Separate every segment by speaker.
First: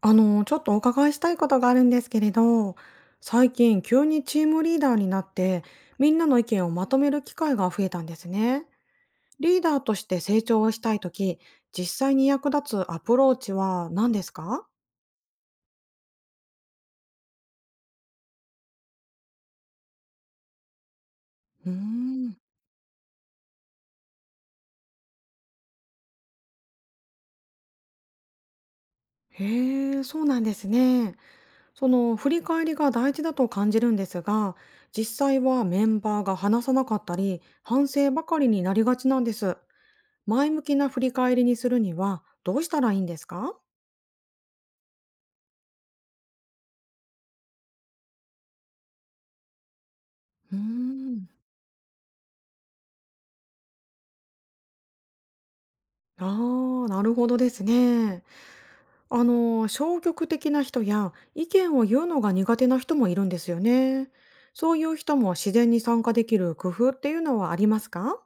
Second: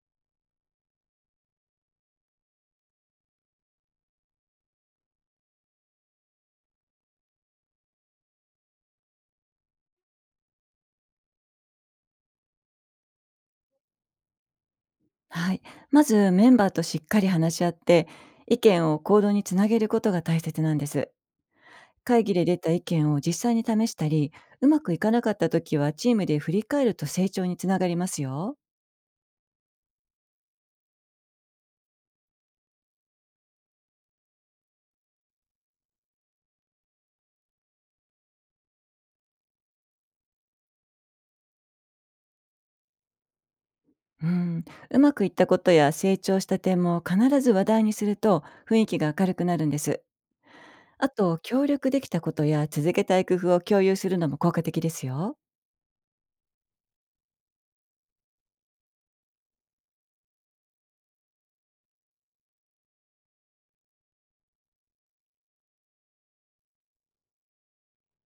Speaker 1: ちょっとお伺いしたいことがあるんですけれど、最近急にチームリーダーになって、みんなの意見をまとめる機会が増えたんですね。リーダーとして成長をしたいとき、実際に役立つアプローチは何ですか？
Speaker 2: はい。まずメンバーとしっかり話し合って、意見を行動につなげることが大切なんです。
Speaker 1: うー
Speaker 2: 会議
Speaker 1: ん。
Speaker 2: で出た意見を実際に試したり、うまくいかなかった時はチームで振り返ると成長につながりますよ。
Speaker 1: へえ、そうなんですね。その振り返りが大事だと感じるんですが、実際はメンバーが話さなかったり、反省ばかりになりがちなんです。前向きな振り返りにするにはどうしたらいいんですか？
Speaker 2: うん、うまくいったことや成長した点も必ず話題にすると雰囲気が明るくなるんです。
Speaker 1: うー
Speaker 2: あ
Speaker 1: ん。
Speaker 2: と、協力できたことや続けたい工夫を共有するのも効果的ですよ。
Speaker 1: ああ、なるほどですね。消極的な人や意見を言うのが苦手な人もいるんですよね。そういう人も自然に参加できる工夫っていうのはありますか？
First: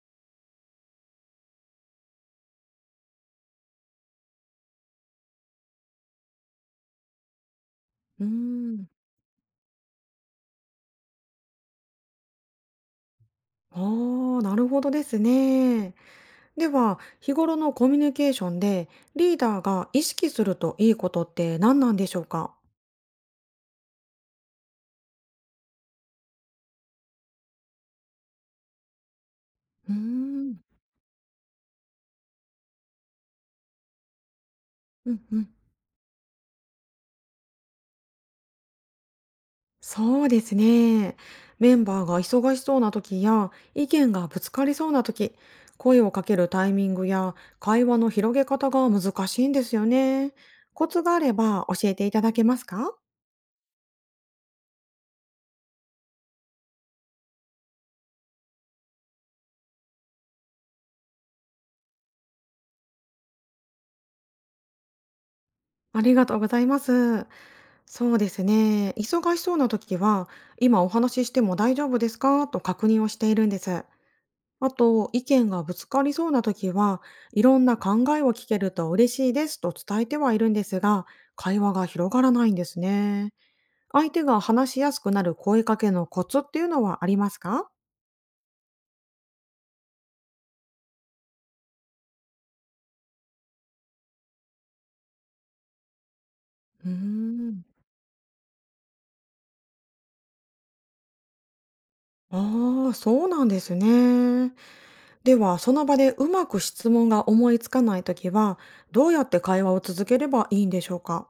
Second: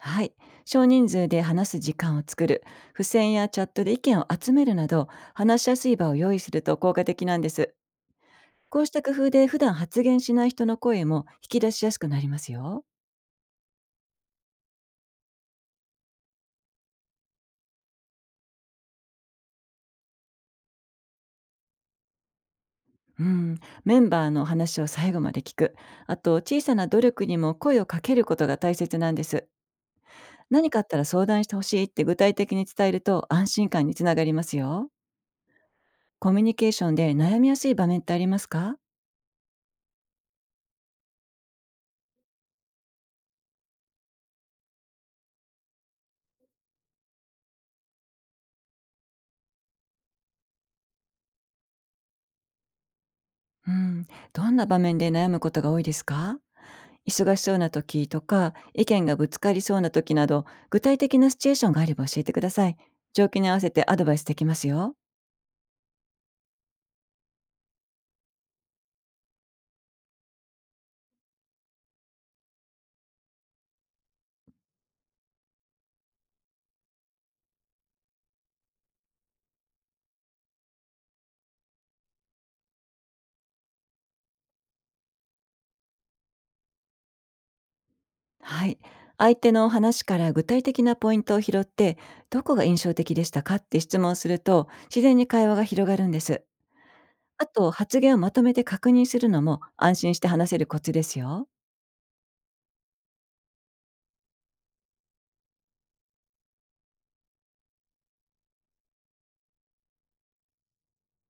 Speaker 2: はい。少人数で話す時間を作る、付箋やチャットで意見を集めるなど、話しやすい場を用意すると効果的なんです。
Speaker 1: うー
Speaker 2: こう
Speaker 1: ん。
Speaker 2: した工夫で普段発言しない人の声も引き出しやすくなりますよ。
Speaker 1: ああ、なるほどですね。では、日頃のコミュニケーションでリーダーが意識するといいことって何なんでしょうか？
Speaker 2: うん、メンバーの話を最後まで聞く。あと、小さな努力にも声をかけることが大切なんです。
Speaker 1: うーん。
Speaker 2: 何かあったら相談してほしいって具体的に伝えると安心感につながりますよ。
Speaker 1: うんうん。
Speaker 2: コミュニケーションで悩みやすい場面ってありますか？
Speaker 1: そうですね。メンバーが忙しそうな時や意見がぶつかりそうな時、声をかけるタイミングや会話の広げ方が難しいんですよね。コツがあれば教えていただけますか？
Speaker 2: うん、どんな場面で悩むことが多いですか？忙しそうな時とか、意見がぶつかりそうな時など、具体的なシチュエーションがあれば教えてください。状況に合わせてアドバイスできますよ。
Speaker 1: ありがとうございます。そうですね。忙しそうな時は、今お話ししても大丈夫ですかと確認をしているんです。あと、意見がぶつかりそうな時は、いろんな考えを聞けると嬉しいですと伝えてはいるんですが、会話が広がらないんですね。相手が話しやすくなる声かけのコツっていうのはありますか？
Speaker 2: はい。相手の話から具体的なポイントを拾って、どこが印象的でしたかって質問すると、自然に会話が広がるんです。
Speaker 1: うー
Speaker 2: あ
Speaker 1: ん。
Speaker 2: と、発言をまとめて確認するのも安心して話せるコツですよ。
Speaker 1: ああ、そうなんですね。では、その場でうまく質問が思いつかない時は、どうやって会話を続ければいいんでしょうか？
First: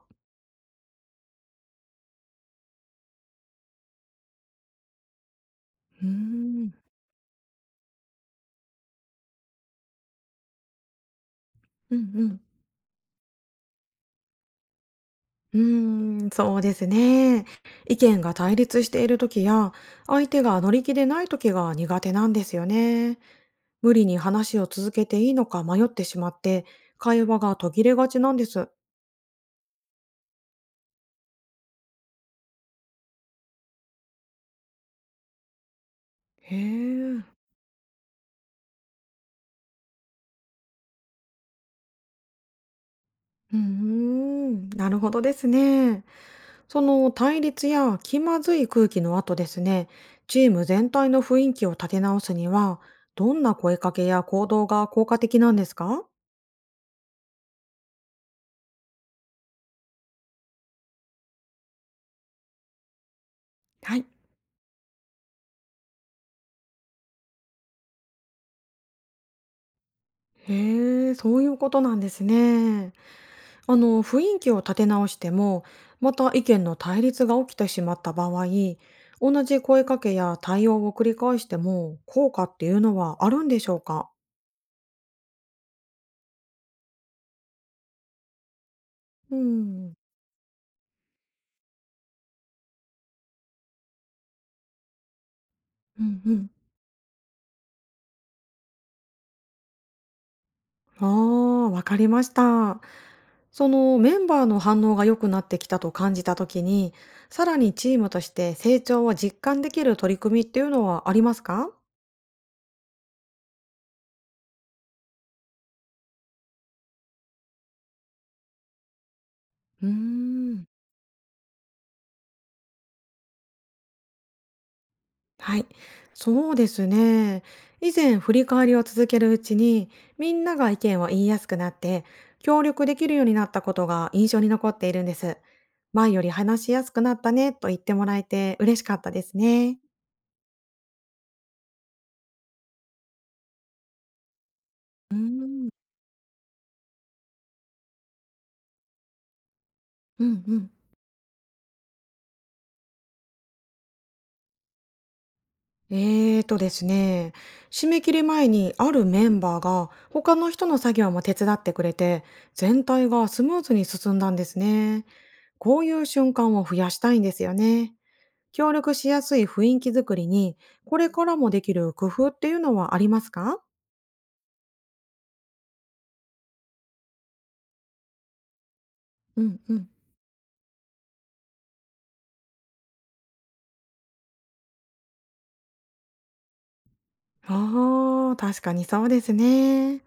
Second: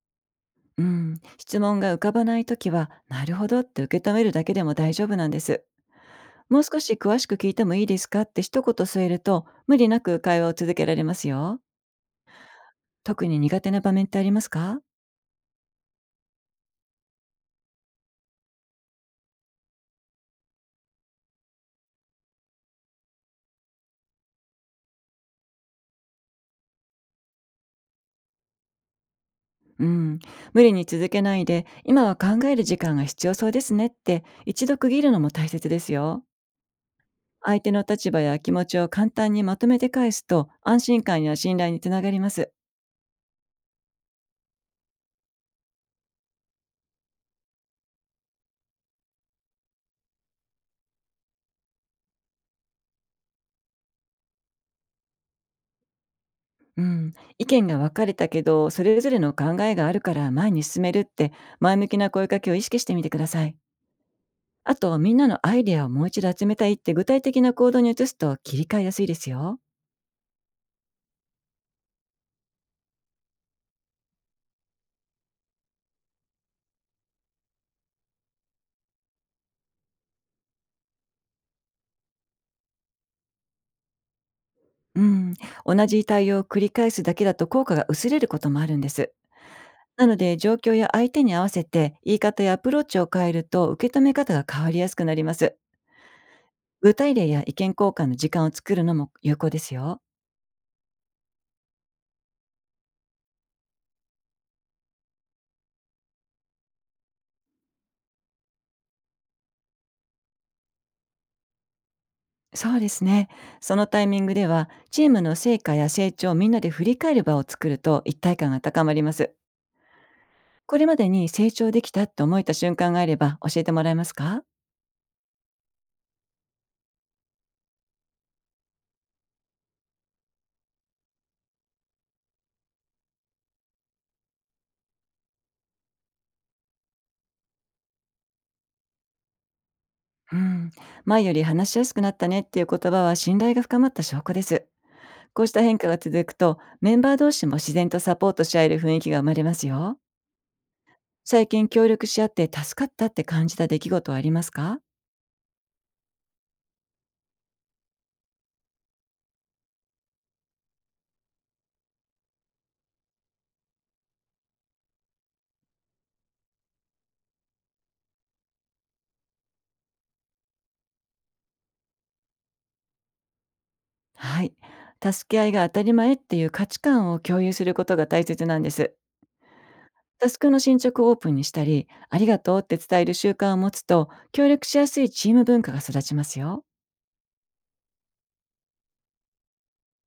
Speaker 2: うん。質問が浮かばない時は、なるほどって受け止めるだけでも大丈夫なんです。
Speaker 1: うー
Speaker 2: もう
Speaker 1: ん。
Speaker 2: 少し詳しく聞いてもいいですかって一言添えると、無理なく会話を続けられますよ。
Speaker 1: うんうん。
Speaker 2: 特に苦手な場面ってありますか？
Speaker 1: うーん、そうですね。意見が対立している時や、相手が乗り気でない時が苦手なんですよね。無理に話を続けていいのか迷ってしまって、会話が途切れがちなんです。
Speaker 2: うん。無理に続けないで、今は考える時間が必要そうですねって一度区切るのも大切ですよ。
Speaker 1: へえ。
Speaker 2: 相手の立場や気持ちを簡単にまとめて返すと安心感や信頼につながります。
Speaker 1: うーん、なるほどですね。その対立や気まずい空気の後ですね、チーム全体の雰囲気を立て直すには、どんな声かけや行動が効果的なんですか？
Speaker 2: うん、意見が分かれたけどそれぞれの考えがあるから前に進めるって前向きな声かけを意識してみてください。
Speaker 1: はい。
Speaker 2: あと、みんなのアイデアをもう一度集めたいって具体的な行動に移すと切り替えやすいですよ。
Speaker 1: へえ、そういうことなんですね。あの雰囲気を立て直してもまた意見の対立が起きてしまった場合、同じ声かけや対応を繰り返しても効果っていうのはあるんでしょうか？
Speaker 2: うん。同じ対応を繰り返すだけだと効果が薄れることもあるんです。
Speaker 1: うん。
Speaker 2: なので、状況や相手に合わせて言い方やアプローチを変えると受け止め方が変わりやすくなります。
Speaker 1: うんうん。
Speaker 2: 具体例や意見交換の時間を作るのも有効ですよ。
Speaker 1: ああ、わかりました。そのメンバーの反応が良くなってきたと感じたときに、さらにチームとして成長を実感できる取り組みっていうのはありますか？
Speaker 2: そうですね。そのタイミングでは、チームの成果や成長をみんなで振り返る場を作ると一体感が高まります。
Speaker 1: うーん。
Speaker 2: これまでに成長できたと思えた瞬間があれば教えてもらえますか？
Speaker 1: はい、そうですね。以前振り返りを続けるうちに、みんなが意見を言いやすくなって、協力できるようになったことが印象に残っているんです。前より話しやすくなったねと言ってもらえて嬉しかったですね。
Speaker 2: うん、前より話しやすくなったねっていう言葉は信頼が深まった証拠です。
Speaker 1: うー
Speaker 2: こうした
Speaker 1: ん。
Speaker 2: 変化が続くと、メンバー同士も自然とサポートし合える雰囲気が生まれますよ。
Speaker 1: うんうん。
Speaker 2: 最近協力し合って助かったって感じた出来事はありますか？
Speaker 1: ですね、締め切り前にあるメンバーが他の人の作業も手伝ってくれて、全体がスムーズに進んだんですね。こういう瞬間を増やしたいんですよね。協力しやすい雰囲気づくりに、これからもできる工夫っていうのはありますか？
Speaker 2: はい。助け合いが当たり前っていう価値観を共有することが大切なんです。
Speaker 1: うんうん。
Speaker 2: タスクの進捗をオープンにしたり、ありがとうって伝える習慣を持つと、協力しやすいチーム文化が育ちますよ。
Speaker 1: ああ、確かにそうですね。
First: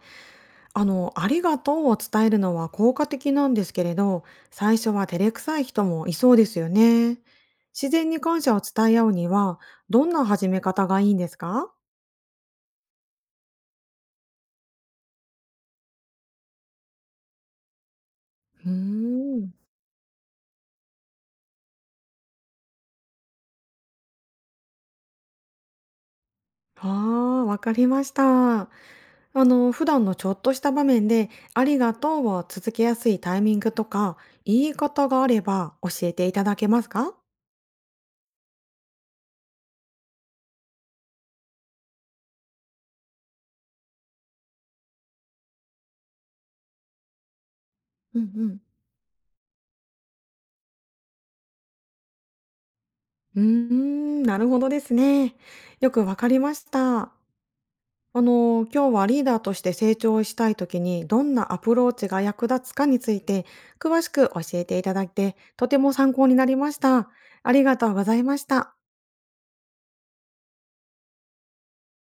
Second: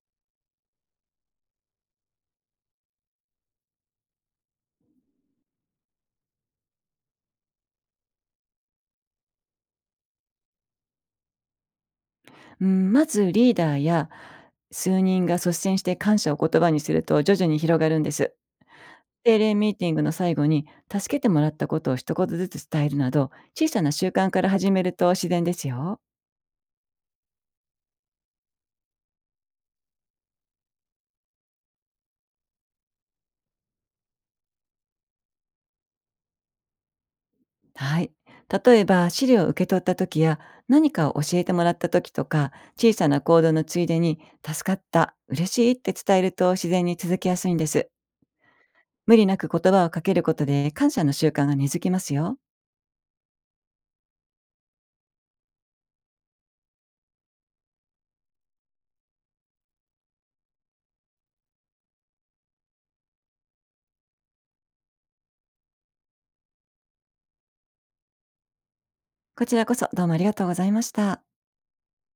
Speaker 1: ありがとうを伝えるのは効果的なんですけれど、最初は照れくさい人もいそうですよね。自然に感謝を伝え合うには、どんな始め方がいいんですか？
Speaker 2: うん、まずリーダーや数人が率先して感謝を言葉にすると徐々に広がるんです。
Speaker 1: うー
Speaker 2: 定
Speaker 1: ん。
Speaker 2: 例ミーティングの最後に助けてもらったことを一言ずつ伝えるなど、小さな習慣から始めると自然ですよ。
Speaker 1: ああ、わかりました。あ普段のちょっとした場面で、ありがとうを続けやすいタイミングとか、言い方があれば教えていただけますか？
Speaker 2: はい。例えば資料を受け取った時や何かを教えてもらった時とか、小さな行動のついでに助かった、嬉しいって伝えると自然に続きやすいんです。
Speaker 1: うんうん。
Speaker 2: 無理なく言葉をかけることで感謝の習慣が根付きますよ。
Speaker 1: うーん、なるほどですね。よくわかりました。今日はリーダーとして成長したい時に、どんなアプローチが役立つかについて、詳しく教えていただいて、とても参考になりました。ありがとうございました。
Speaker 2: こちらこそ、どうもありがとうございました。